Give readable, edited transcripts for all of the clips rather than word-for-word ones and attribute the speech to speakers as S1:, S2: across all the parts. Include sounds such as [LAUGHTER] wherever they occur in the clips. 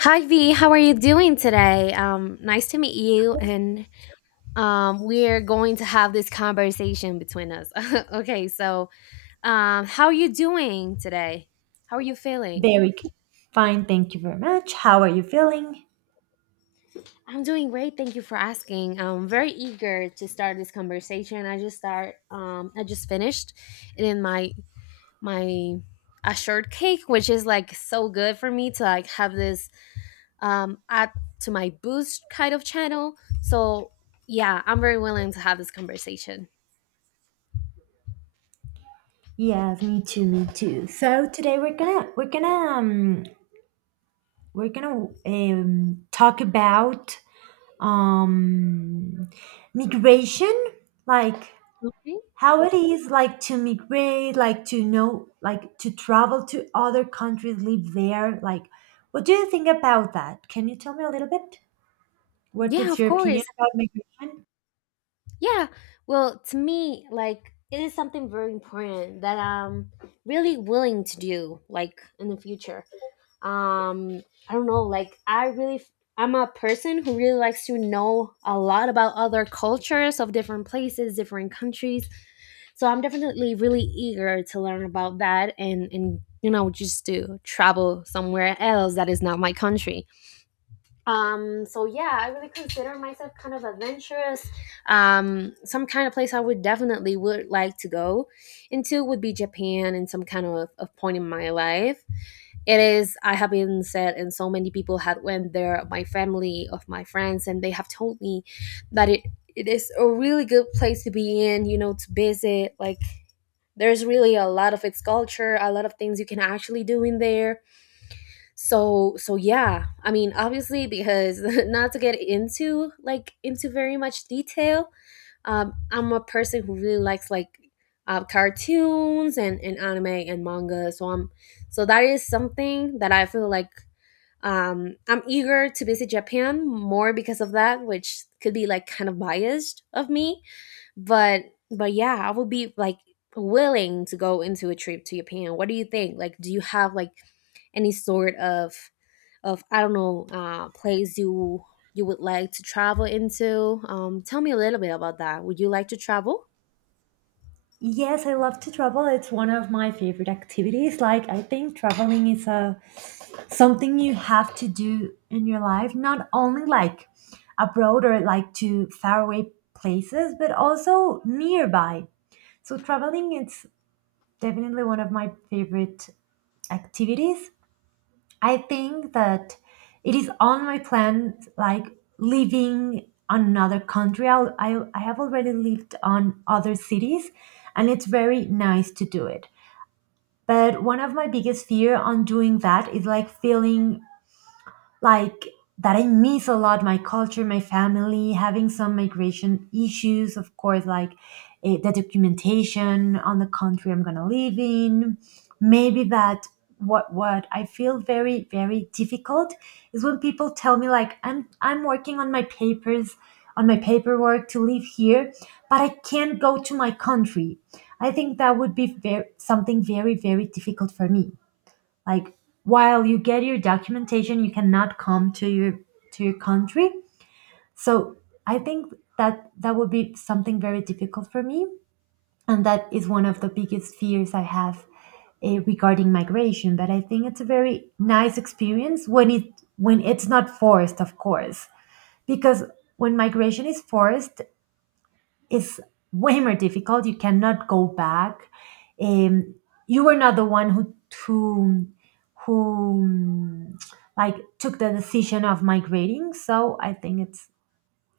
S1: Hi V, how are you doing today? Nice to meet you, and we're going to have this conversation between us. [LAUGHS] Okay, so how are you doing today? How are you feeling?
S2: Very good. Fine, thank you very much. How are you feeling?
S1: I'm doing great. Thank you for asking. I'm very eager to start this conversation. I just start. I just finished, in my my a shortcake, which is like so good for me to like have this add to my boost kind of channel. So yeah, I'm very willing to have this conversation.
S2: Yes, me too, me too. So today um, we're gonna talk about um, migration, like
S1: Okay.
S2: how it is like to migrate, like to know, like to travel to other countries, live there. Like, what do you think about that? Can you tell me a little bit? What
S1: Yeah,
S2: is
S1: of
S2: your opinion
S1: course.
S2: about migration?
S1: Yeah. Well, to me, like it is something very important that I'm really willing to do, like in the future. um I don't know, like I really, I'm a person who really likes to know a lot about other cultures, of different places, different countries, so I'm definitely really eager to learn about that, and you know, just to travel somewhere else that is not my country. So yeah, I really consider myself kind of adventurous. Some kind of place I would definitely would like to go into would be Japan, and some kind of a point in my life. It is, I have been said, and so many people had went there, my family of my friends, and they have told me that it is a really good place to be in, you know, to visit. Like there's really a lot of its culture, a lot of things you can actually do in there. So yeah, I mean obviously, because [LAUGHS] not to get into like into very much detail, I'm a person who really likes like cartoons, and anime and manga, so that is something that I feel like I'm eager to visit Japan more because of that, which could be like kind of biased of me, but yeah, I would be like willing to go into a trip to Japan. What do you think? Like, do you have like any sort of I don't know place you would like to travel into? Tell me a little bit about that. Would you like to travel?
S2: Yes, I love to travel. It's one of my favorite activities. Like I think traveling is a something you have to do in your life, not only like abroad or like to faraway places, but also nearby. So traveling it's definitely one of my favorite activities. I think that it is on my plan like living on another country. I have already lived on other cities and it's very nice to do it. But one of my biggest fear on doing that is like feeling like that I miss a lot my culture, my family, having some migration issues, of course, like the documentation on the country I'm gonna live in. Maybe that what I feel very very difficult is when people tell me like I'm working on my papers on my paperwork to live here, but I can't go to my country. I think that would be very, something very very difficult for me like while you get your documentation you cannot come to your country. So I think that that would be something very difficult for me, and that is one of the biggest fears I have, regarding migration. But I think it's a very nice experience when it when it's not forced, of course, because when migration is forced is way more difficult. You cannot go back. Um, you were not the one who who who um, like took the decision of migrating. So I think it's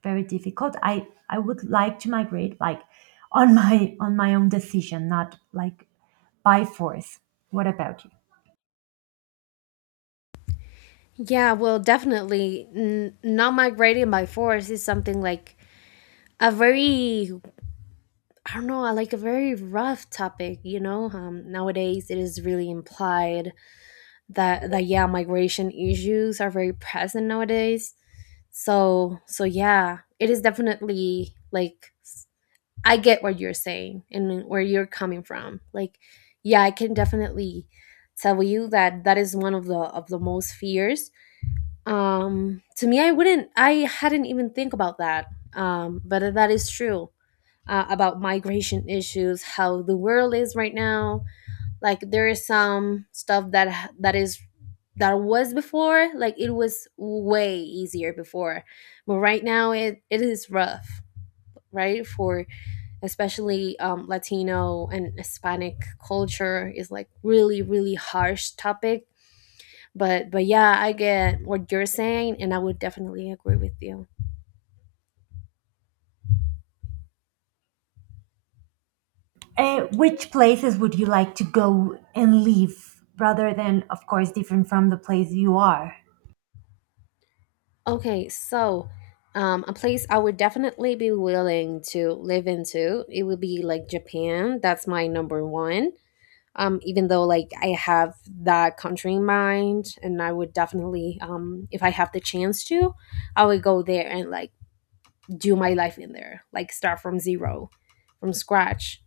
S2: very difficult. I would like to migrate like on my own decision, not like by force. What about you?
S1: Yeah, well, definitely. Not migrating by force is something like a very, I don't know, I like a very rough topic, you know. Nowadays, it is really implied that yeah, migration issues are very present nowadays. So yeah, it is definitely like I get what you're saying and where you're coming from. Like yeah, I can definitely tell you that that is one of the most fears. To me, I hadn't even think about that. But that is true about migration issues, how the world is right now. Like there is some stuff that is that was before. Like it was way easier before, but right now it is rough, right? For especially Latino and Hispanic culture is like really really harsh topic. But yeah, I get what you're saying, and I would definitely agree with you.
S2: Which places would you like to go and live rather than, of course, different from the place you are?
S1: Okay, so a place I would definitely be willing to live into, it would be like Japan. That's my number one. Even though like I have that country in mind, and I would definitely, if I have the chance to, I would go there and like do my life in there, like start from zero, from scratch.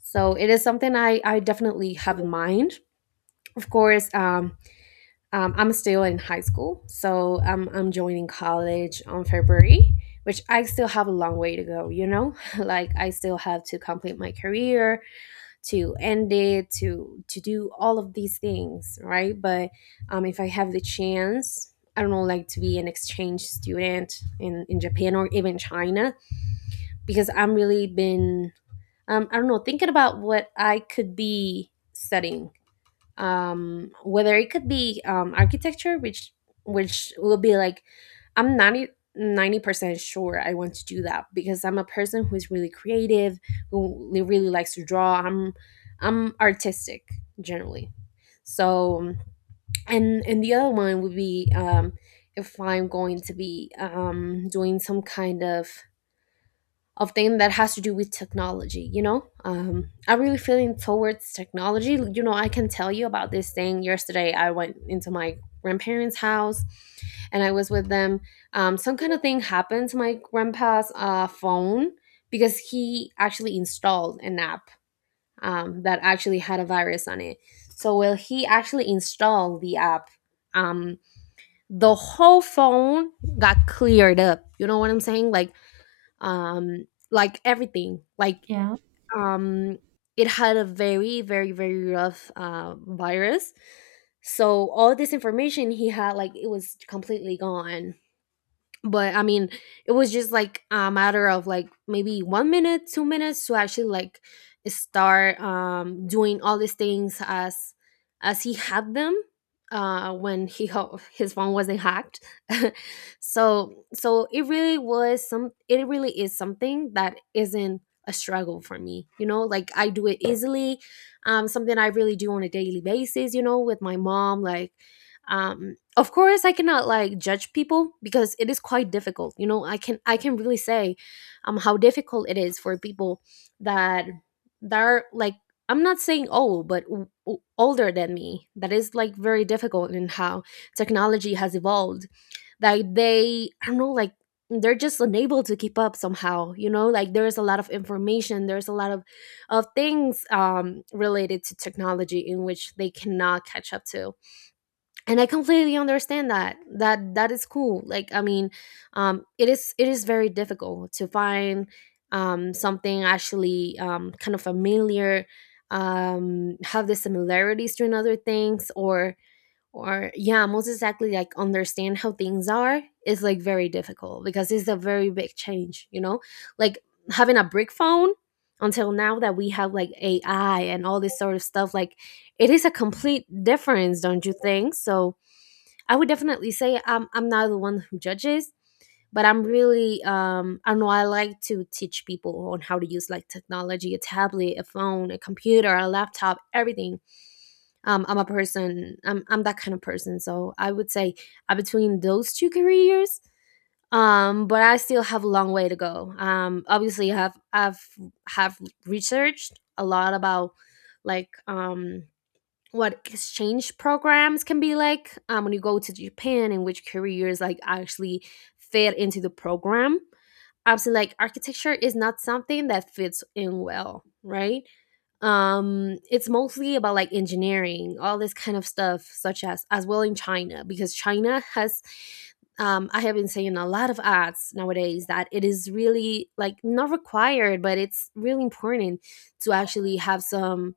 S1: So it is something I definitely have in mind. Of course, I'm still in high school, so I'm joining college on February, which I still have a long way to go. You know, [LAUGHS] like I still have to complete my career, to end it, to do all of these things, right? But if I have the chance, I don't know, like to be an exchange student in Japan or even China, because I'm really been I don't know thinking about what I could be studying, whether it could be architecture, which will be like I'm ninety percent sure I want to do that, because I'm a person who is really creative, who really likes to draw. I'm artistic generally. So and the other one would be if I'm going to be doing some kind of thing that has to do with technology, you know. I really feeling towards technology, you know. I can tell you about this thing. Yesterday I went into my grandparents' house, and I was with them. Some kind of thing happened to my grandpa's phone, because he actually installed an app that actually had a virus on it. So while he actually installed the app, um the whole phone got cleared up, you know what I'm saying? Like like everything like
S2: Yeah.
S1: um it had a very very very rough virus. So all this information he had, like it was completely gone. But I mean, it was just like a matter of like maybe 1 minute, 2 minutes to actually like start doing all these things as he had them when he his phone wasn't hacked. [LAUGHS] It really is something that isn't a struggle for me, you know. Like I do it easily. Something I really do on a daily basis, you know, with my mom. Like um of course I cannot like judge people, because it is quite difficult, you know. I can really say how difficult it is for people that that are like, I'm not saying old, but older than me, that is like very difficult in how technology has evolved. Like they, I don't know, like they're just unable to keep up somehow, you know. Like there's a lot of information, there's a lot of things related to technology in which they cannot catch up to. And I completely understand that, that that is cool. Like I mean, it is, very difficult to find something actually kind of familiar, have the similarities to another things, or yeah, most exactly like understand how things are is like very difficult, because it's a very big change, you know. Like having a brick phone, until now that we have like AI and all this sort of stuff, like it is a complete difference, don't you think so? I would definitely say I'm not the one who judges, but I'm really I know I like to teach people on how to use like technology, a tablet, a phone, a computer, a laptop, everything. I'm a person, I'm that kind of person. So I would say between those two careers, but I still have a long way to go. Obviously I have I've have researched a lot about like what exchange programs can be like when you go to Japan and which careers like actually fit into the program. Obviously, like architecture is not something that fits in well, right? It's mostly about like engineering, all this kind of stuff, such as well in China, because China has. I have been seeing a lot of ads nowadays that it is really like not required, but it's really important to actually have some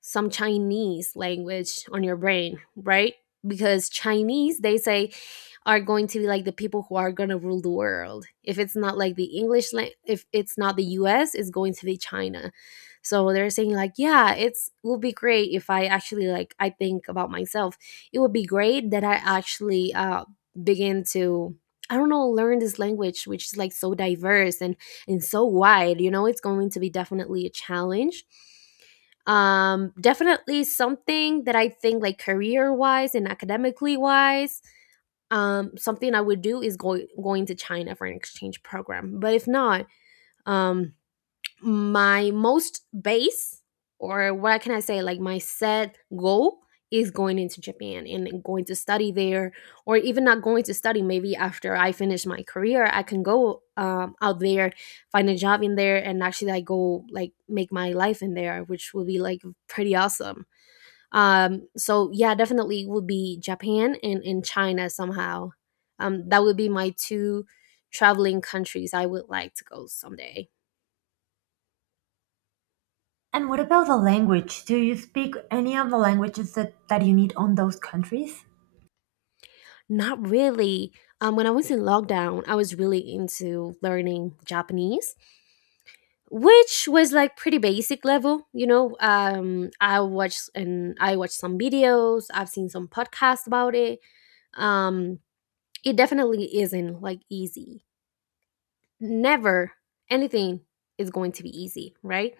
S1: Chinese language on your brain, right? Because Chinese, they say, are going to be like the people who are going to rule the world. If it's not like the English, if it's not the US, it's going to be China. So they're saying like, yeah, it's will be great if I actually like I think about myself. It would be great that I actually begin to I don't know learn this language, which is like so diverse and so wide. You know, it's going to be definitely a challenge. Definitely something that I think like career wise and academically wise, something I would do is going to China for an exchange program. But if not, um my most base, or what can I say, like my set goal is going into Japan and going to study there, or even not going to study, maybe after I finish my career I can go out there, find a job in there, and actually I go like make my life in there, which would be like pretty awesome. So yeah, definitely would be Japan and, in China somehow. That would be my two traveling countries I would like to go someday.
S2: And what about the language? Do you speak any of the languages that, that you need on those countries?
S1: Not really. When I was in lockdown, I was really into learning Japanese, which was like pretty basic level. You know, I watched and I watched some videos. I've seen some podcasts about it. Um, it definitely isn't like easy never anything is going to be easy, right?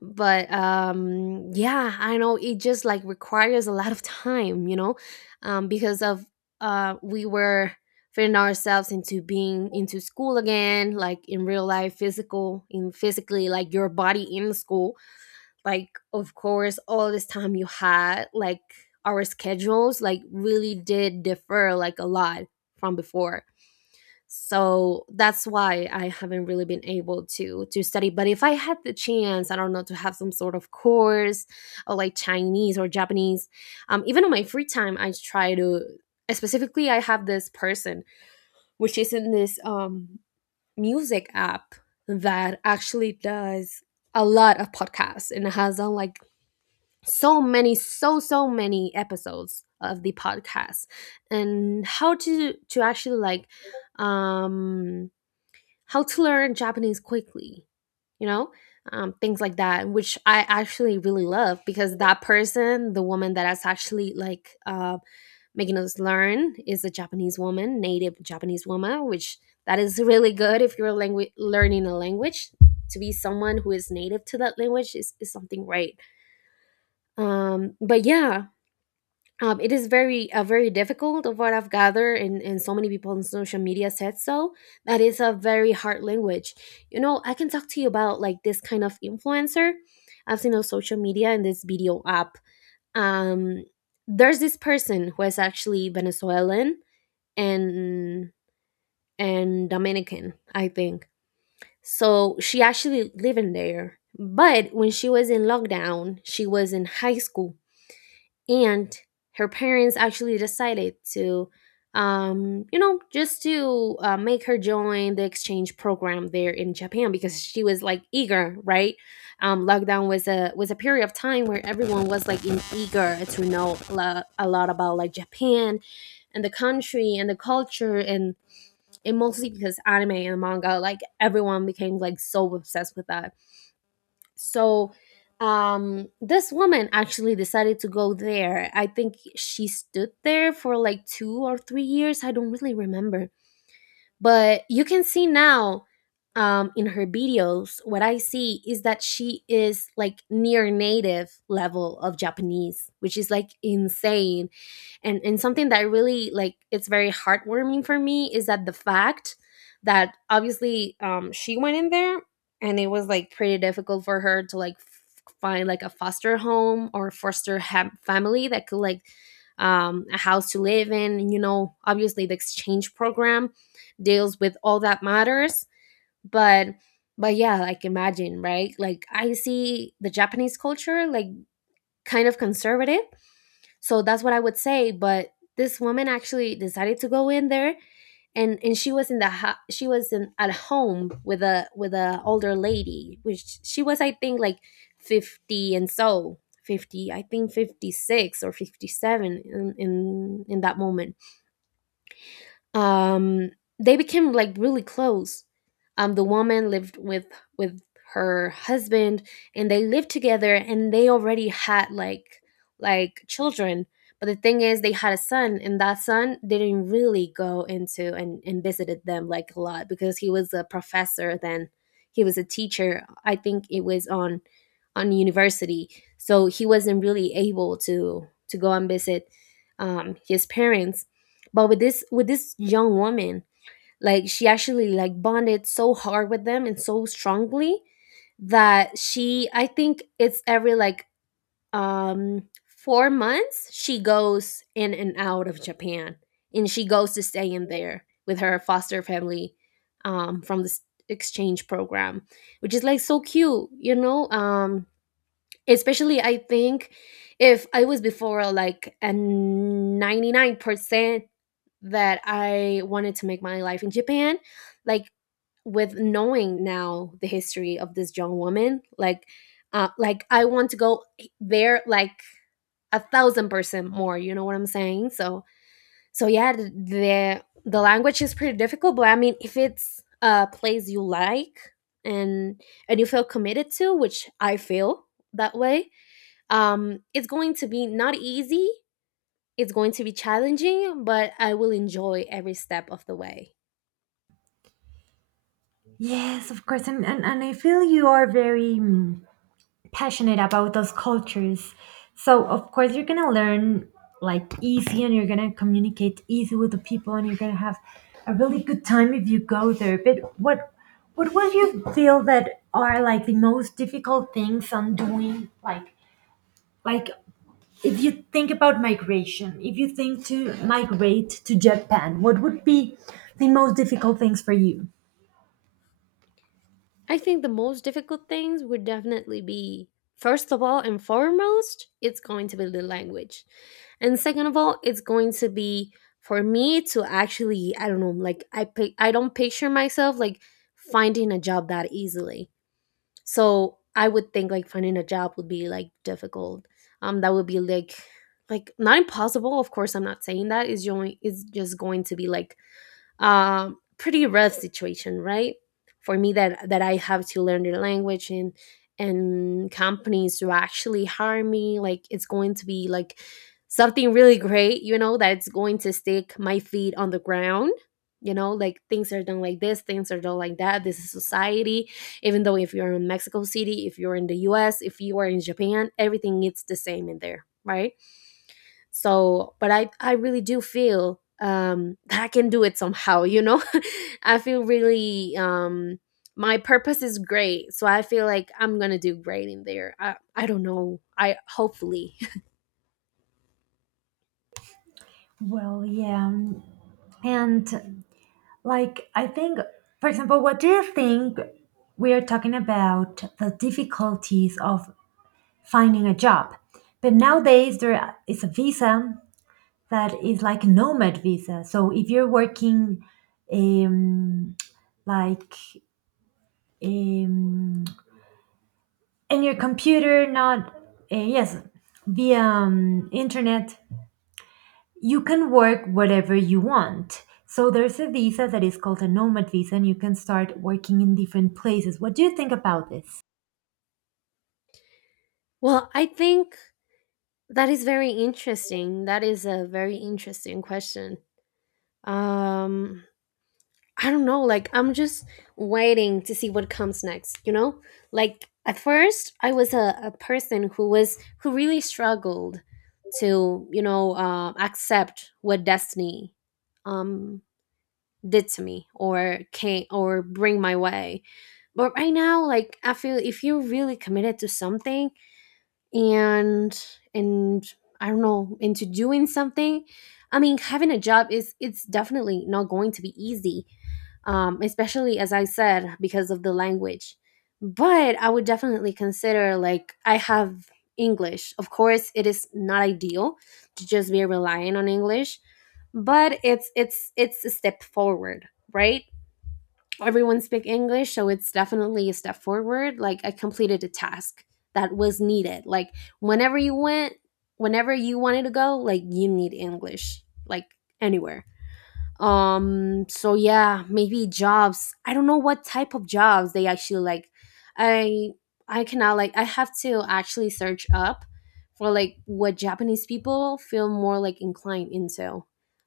S1: But yeah, I know it just like requires a lot of time, you know, because of we were fitting ourselves into being into school again, like in real life, physical, in physically like your body in school. Like of course all this time you had like our schedules like really did differ like a lot from before, so that's why I haven't really been able to study. But if I had the chance, I don't know, to have some sort of course or like Chinese or Japanese. Even on my free time I try to, specifically, I have this person which is in this music app that actually does a lot of podcasts and has done like so many, so many episodes of the podcast. And how to actually like, um how to learn Japanese quickly, you know, things like that, which I actually really love because that person, the woman that is actually like making us learn, is a Japanese woman, native Japanese woman, which that is really good if you're learning a language. To be someone who is native to that language is something great. But yeah, it is very very difficult of what I've gathered, and so many people on social media said so, that is a very hard language. You know, I can talk to you about like this kind of influencer I've seen on social media and this video app. um, there's this person who is actually Venezuelan and and Dominican, I think. So she actually living there, but when she was in lockdown she was in high school, and her parents actually decided to, you know, just to make her join the exchange program there in Japan because she was like eager, right? Lockdown was a period of time where everyone was like in eager to know a lot about like Japan and the country and the culture and mostly because anime and manga, like everyone became like so obsessed with that. So, this woman actually decided to go there. I think she stood there for like 2 or 3 years, I don't really remember, but you can see now, in her videos, what I see is that she is like near native level of Japanese, which is like insane. And something that really like it's very heartwarming for me is that the fact that obviously, she went in there, and it was like pretty difficult for her to like find like a foster home or foster family that could like, a house to live in. You know, obviously the exchange program deals with all that matters. But but yeah, like imagine, right? Like I see the Japanese culture like kind of conservative. So that's what I would say. But this woman actually decided to go in there, and she was in the she was in at home with a older lady which she was, I think, like 50, and so 50, I think, 56 or 57 in in that moment. um, they became like really close. The woman lived with her husband, and they lived together, and they already had like children. But the thing is, they had a son, and that son didn't really go into and visited them like a lot because he was a professor. Then he was a teacher. I think it was on university, so he wasn't really able to go and visit his parents. But with this young woman, like she actually like bonded so hard with them and so strongly that she, I think it's every like 4 months she goes in and out of Japan, and she goes to stay in there with her foster family from this exchange program, which is like so cute, you know. Especially, I think if I was before like a 99% that I wanted to make my life in Japan. Like with knowing now the history of this young woman, like I want to go there like 1000% more. You know what I'm saying? So so yeah, the language is pretty difficult, but I mean if it's a place you like and and you feel committed to, which I feel that way, it's going to be not easy. It's going to be challenging, but I will enjoy every step of the way.
S2: Yes, of course. And I feel you are very passionate about those cultures. So, of course, you're going to learn like easy and you're going to communicate easy with the people and you're going to have a really good time if you go there. But what would you feel that are like the most difficult things on doing like if you think about migration, if you think to migrate to Japan, what would be the most difficult things for you?
S1: I think the most difficult things would definitely be, first of all and foremost, it's going to be the language. And second of all, it's going to be for me to actually, I don't know, like I I don't picture myself like finding a job that easily. So I would think like finding a job would be like difficult. That would be like not impossible, of course I'm not saying that. It's only it's just going to be like, pretty rough situation, right? For me, that I have to learn the language, and companies to actually hire me, like it's going to be like something really great, you know, that it's going to stick my feet on the ground. You know, like things are done like this, things are done like that. This is society. Even though if you're in Mexico City, if you're in the US, if you are in Japan, everything it's the same in there, right? So but I really do feel [LAUGHS] that I can do it somehow, you know. [LAUGHS] I feel really, my purpose is great, so I feel like I'm gonna do great in there. I don't know, I hopefully
S2: Well, yeah. And like, I think, for example, what do you think we are talking about the difficulties of finding a job? But nowadays, there is a visa that is like a nomad visa. So if you're working, um, like, um, and your computer not yes the internet, you can work whatever you want. So there's a visa that is called a nomad visa and you can start working in different places. What do you think about this?
S1: [LAUGHS] well I think that is very interesting, that is a very interesting question. um I don't know, like I'm just waiting to see what comes next, you know? Like at first I was a person who really struggled to, you know, accept what destiny um did to me, or came, or bring my way. But right now, like I feel if you're really committed to something, and and I don't know, into doing something, I mean having a job is it's definitely not going to be easy. Especially as I said, because of the language. But I would definitely consider, like I have English. Of course it is not ideal to just be relying on English, but it's a step forward, right? Everyone speak English, so it's definitely a step forward. Like I completed a task that was needed, like whenever you went, whenever you wanted to go, like you need English, like anywhere. So yeah, maybe jobs, I don't know what type of jobs they actually like. I i cannot, like I have to actually search up for like what Japanese people feel more like inclined into,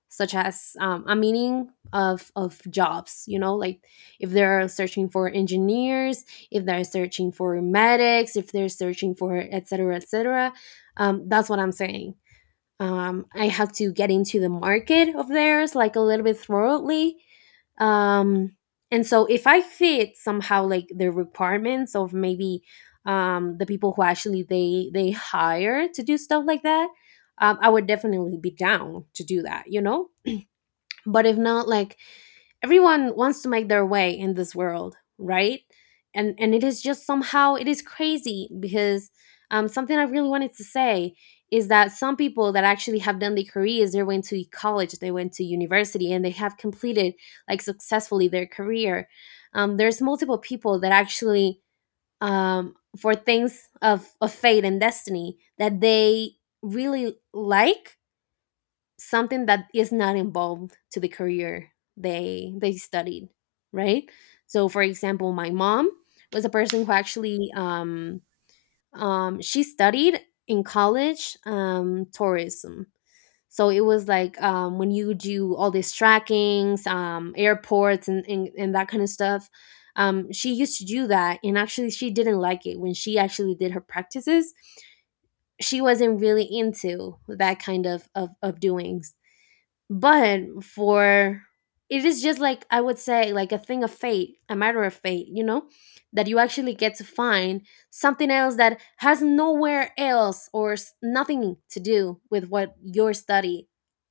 S1: such as a meaning of jobs, you know, like if they're searching for engineers, if they're searching for medics, if they're searching for etc cetera, that's what I'm saying. I had to get into the market of theirs like a little bit thoroughly. Um, and so if I fit somehow like the requirements of maybe, the people who actually they hire to do stuff like that, I would definitely be down to do that, you know. But if not, like, everyone wants to make their way in this world, right? And it is just somehow it is crazy because something I really wanted to say is that some people that actually have done their careers, they went to college, they went to university, and they have completed like successfully their career. There's multiple people that actually, for things of fate and destiny, that they really like something that is not involved to the career they studied, right? So for example, my mom was a person who actually she studied in college, tourism. So it was like, when you do all these trackings, airports and that kind of stuff. She used to do that, and actually she didn't like it when she actually did her practices. She wasn't really into that kind of doing. But for, it is just like, I would say, like a thing of fate, a matter of fate, you know, that you actually get to find something else that has nowhere else or nothing to do with what your study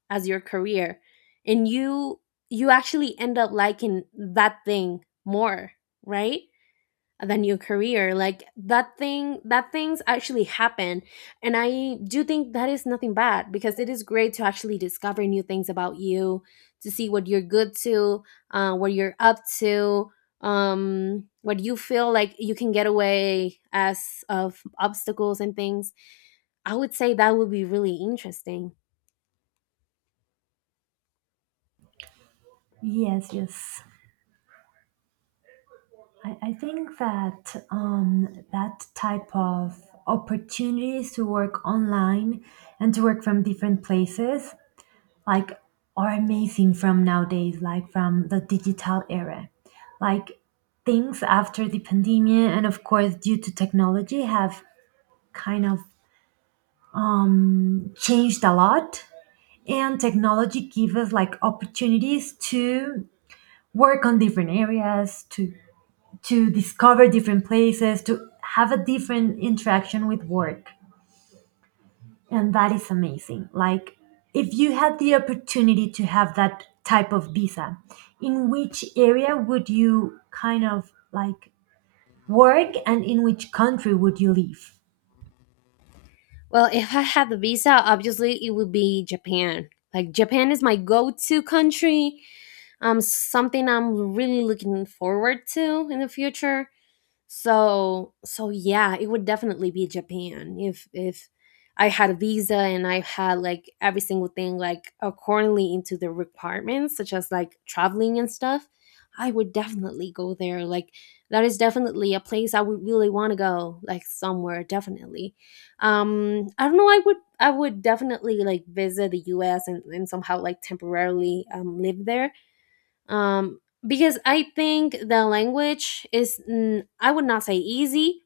S1: as your career. And you actually end up liking that thing more, right, than your career. Like that thing, that things actually happen. And I do think that is nothing bad, because it is great to actually discover new things about you, to see what you're good to, what you're up to, um, what you feel like you can get away as of obstacles and things. I would say that would be really interesting.
S2: Yes, yes, I think that that type of opportunities to work online and to work from different places like are amazing from nowadays, like from the digital era. Like things after the pandemic and of course due to technology have kind of changed a lot. And technology gives us like opportunities to work on different areas, to discover different places, to have a different interaction with work. And that is amazing. Like, if you had the opportunity to have that type of visa, in which area would you kind of like work and in which country would you live?
S1: Well, if I had the visa, obviously it would be Japan. Like Japan is my go-to country, um, something I'm really looking forward to in the future. So yeah, it would definitely be Japan if I had a visa and I had like every single thing like accordingly into the requirements, such as like traveling and stuff. I would definitely go there. Like that is definitely a place I would really want to go. Like somewhere, definitely. I don't know. I would definitely like visit the U.S. and somehow like temporarily live there, um, because I think the language is, mm, I would not say easy,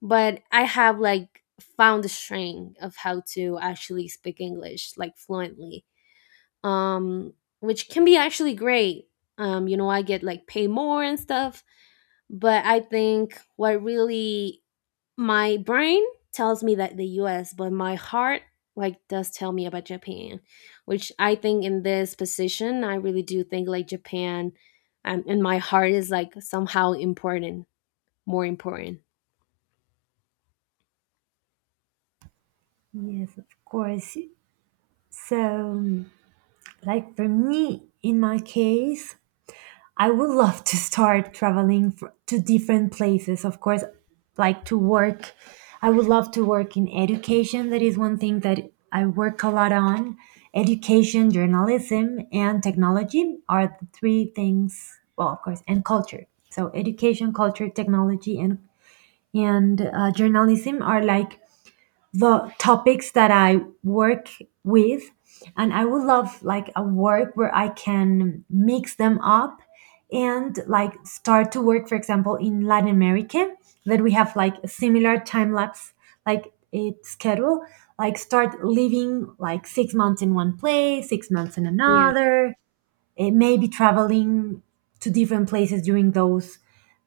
S1: but I have like found the strength of how to actually speak English like fluently, um, which can be actually great. You know, I get like paid more and stuff, but I think what really my brain tells me that the US, but my heart like does tell me about Japan, which I think in this position, I really do think like Japan, and my heart is like somehow important, more important.
S2: Yes, of course. So, like for me, in my case, I would love to start traveling fr to different places, of course, like to work. I would love to work in education. That is one thing that I work a lot on. Education, journalism, and technology are the three things, well, of course, and culture. So, education, culture, technology, and journalism are like the topics that I work with. And I would love like a work where I can mix them up and like start to work, for example, in Latin America, that we have like a similar time lapse, like it schedule, like start living like 6 months in one place, 6 months in
S1: Yeah.
S2: another, maybe traveling to different places during those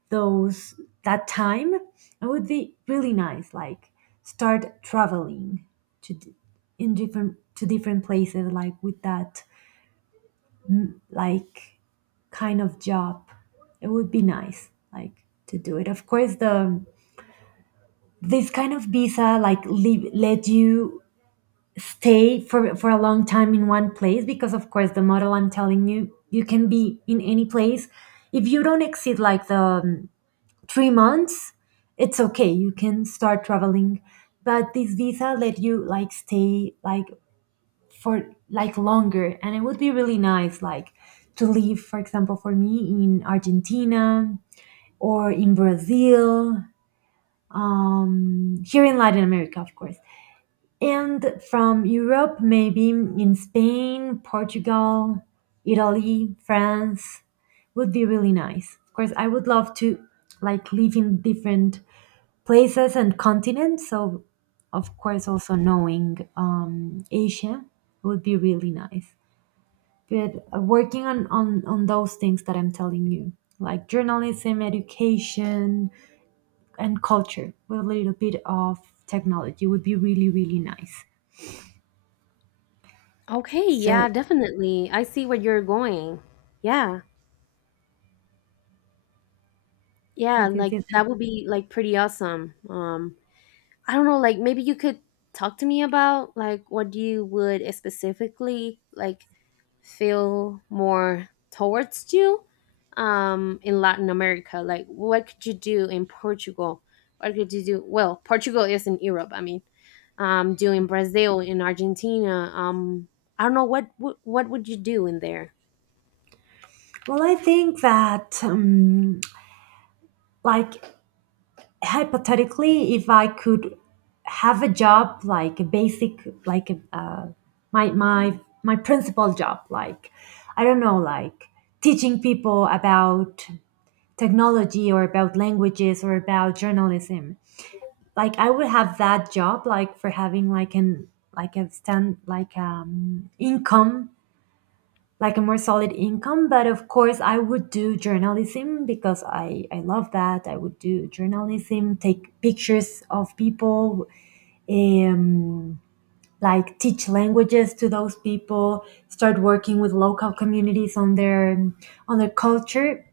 S2: those that time. It would be really nice like start traveling to d- in different to different places like with that like kind of job. It would be nice like to do it. Of course, the this kind of visa like leave, let you stay for a long time in one place because of course the model I'm telling you, you can be in any place if you don't exceed like the 3 months, it's okay. You can start traveling, but this visa let you like stay like for like longer, and it would be really nice like to live, for example, for me in Argentina or in Brazil, here in Latin America, of course, and from Europe maybe in Spain, Portugal, Italy, France would be really nice. Of course, I would love to like live in different places and continents. So, of course, also knowing Asia would be really nice. But working on those things that I'm telling you, like journalism, education, and culture with a little bit of technology would be really, really nice.
S1: Okay.
S2: So,
S1: Yeah, definitely. I see where you're going. Yeah. Yeah.
S2: yes, yes,
S1: Like
S2: yes.
S1: that would be like pretty awesome. I don't know, like maybe you could talk to me about like what you would specifically like feel more towards you in Latin America. Like what could you do in Portugal? What could you do? Well, Portugal is in Europe, I mean. Um, do in Brazil, in Argentina. Um, I don't know what would you do in there?
S2: Well, I think that like hypothetically if I could have a job like a basic like a, my my my principal job, like I don't know like teaching people about technology or about languages or about journalism, like I would have that job like for having like an like a stand like income, like a more solid income. But of course I would do journalism because I love that. I would do journalism, take pictures of people, um like teach languages to those people, start working with local communities on their culture,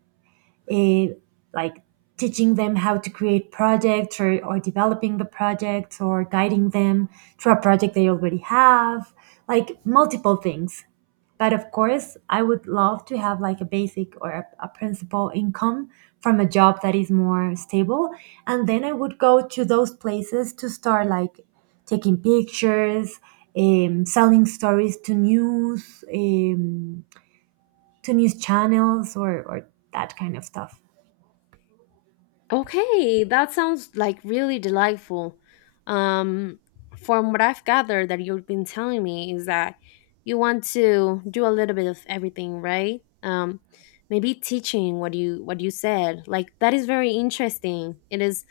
S2: eh, like teaching them how to create projects or developing the projects or guiding them through a project they already have, like multiple things. But of course, I would love to have like a basic or a principal income from a job that is more stable. And then I would go to those places to start like taking pictures, selling stories to news channels or that kind of stuff.
S1: Okay, that sounds like really delightful. Um, from what I've gathered that you've been telling me is that you want to do a little bit of everything, right? Maybe teaching what you said. Like that is very interesting. It is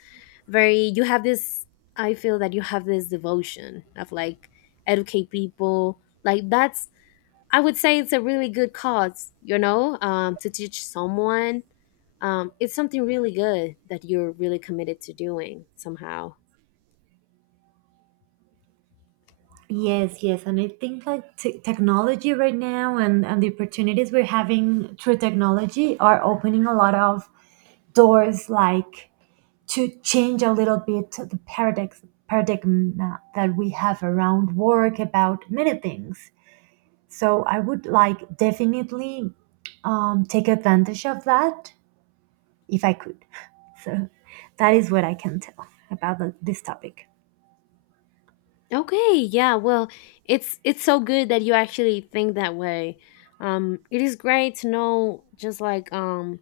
S1: very, you have this, I feel that you have this devotion of like educate people. Like that's, I would say it's a really good cause, you know, to teach someone, it's something really good that you're really committed to doing somehow.
S2: Yes, yes, and I think like technology right now and the opportunities we're having through technology are opening a lot of doors like to change a little bit the paradigm paradigm that we have around work about many things. So I would like definitely take advantage of that if I could. So that is what I can tell about the, this topic.
S1: Okay, yeah, well, it's so good that you actually think that way. Um, it is great to know, just like,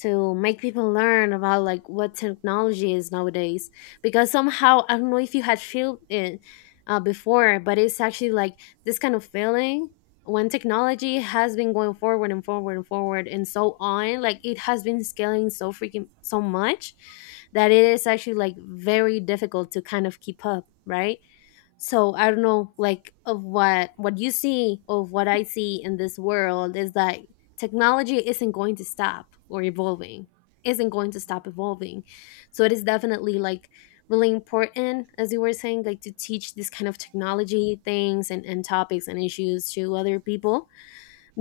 S1: to make people learn about like what technology is nowadays, because somehow I don't know if you had felt it before, but it's actually like this kind of feeling, when technology has been going forward and forward and forward and so on, like it has been scaling so freaking so much that it is actually like very difficult to kind of keep up, right? So I don't know, like of what you see, of what I see in this world is that technology isn't going to stop or evolving, isn't going to stop evolving. So it is definitely like really important, as you were saying, like to teach this kind of technology things and topics and issues to other people,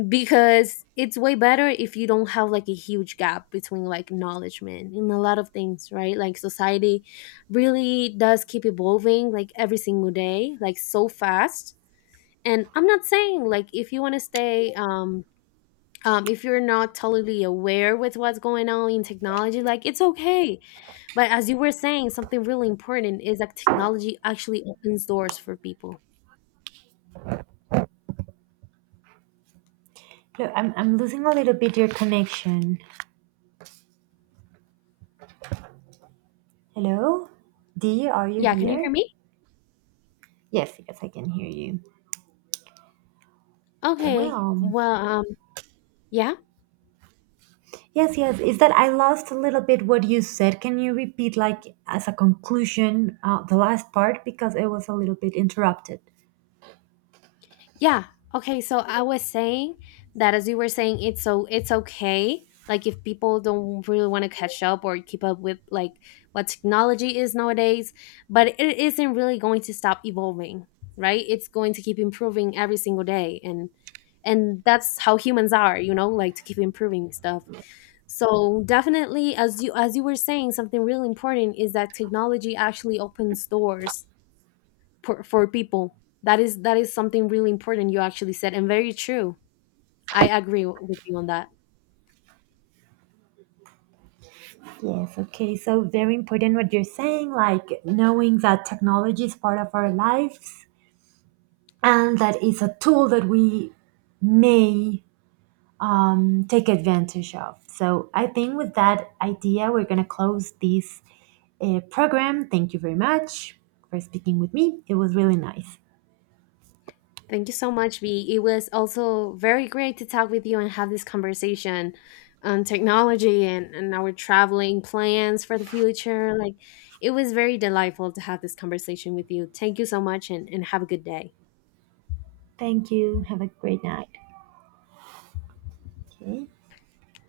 S1: because it's way better if you don't have like a huge gap between like acknowledgement in a lot of things, right? Like society really does keep evolving like every single day, like so fast. And I'm not saying, like, if you want to stay um, if you're not totally aware with what's going on in technology, like it's okay. But as you were saying, something really important is that technology actually opens doors for people.
S2: Look, I'm losing a little bit your connection. Hello? Dee, are you
S1: Yeah, can you hear
S2: here?
S1: me?
S2: Yes, yes, I can hear you.
S1: Okay.
S2: Well,
S1: Well, yeah.
S2: yes, yes. Is that I lost a little bit what you said? Can you repeat, like, as a conclusion, the last part because it was a little bit interrupted?
S1: Yeah. Okay. So I was saying that, as you were saying, it's so, it's okay. Like if people don't really want to catch up or keep up with like what technology is nowadays, but it isn't really going to stop evolving, right? It's going to keep improving every single day, and that's how humans are, you know, like to keep improving stuff. So definitely, as you were saying, something really important is that technology actually opens doors for people. That is, that is something really important you actually said, and very true. I agree with you on that.
S2: Yes, okay. So, very important what you're saying, like knowing that technology is part of our lives and that it's a tool that we may take advantage of. So, I think with that idea, we're going to close this program. Thank you very much for speaking with me. It was really nice.
S1: Thank you so much, V. It was also very great to talk with you and have this conversation on technology and our traveling plans for the future. Like it was very delightful to have this conversation with you. Thank you so much, and have a good day.
S2: Thank you. Have a great night. Okay.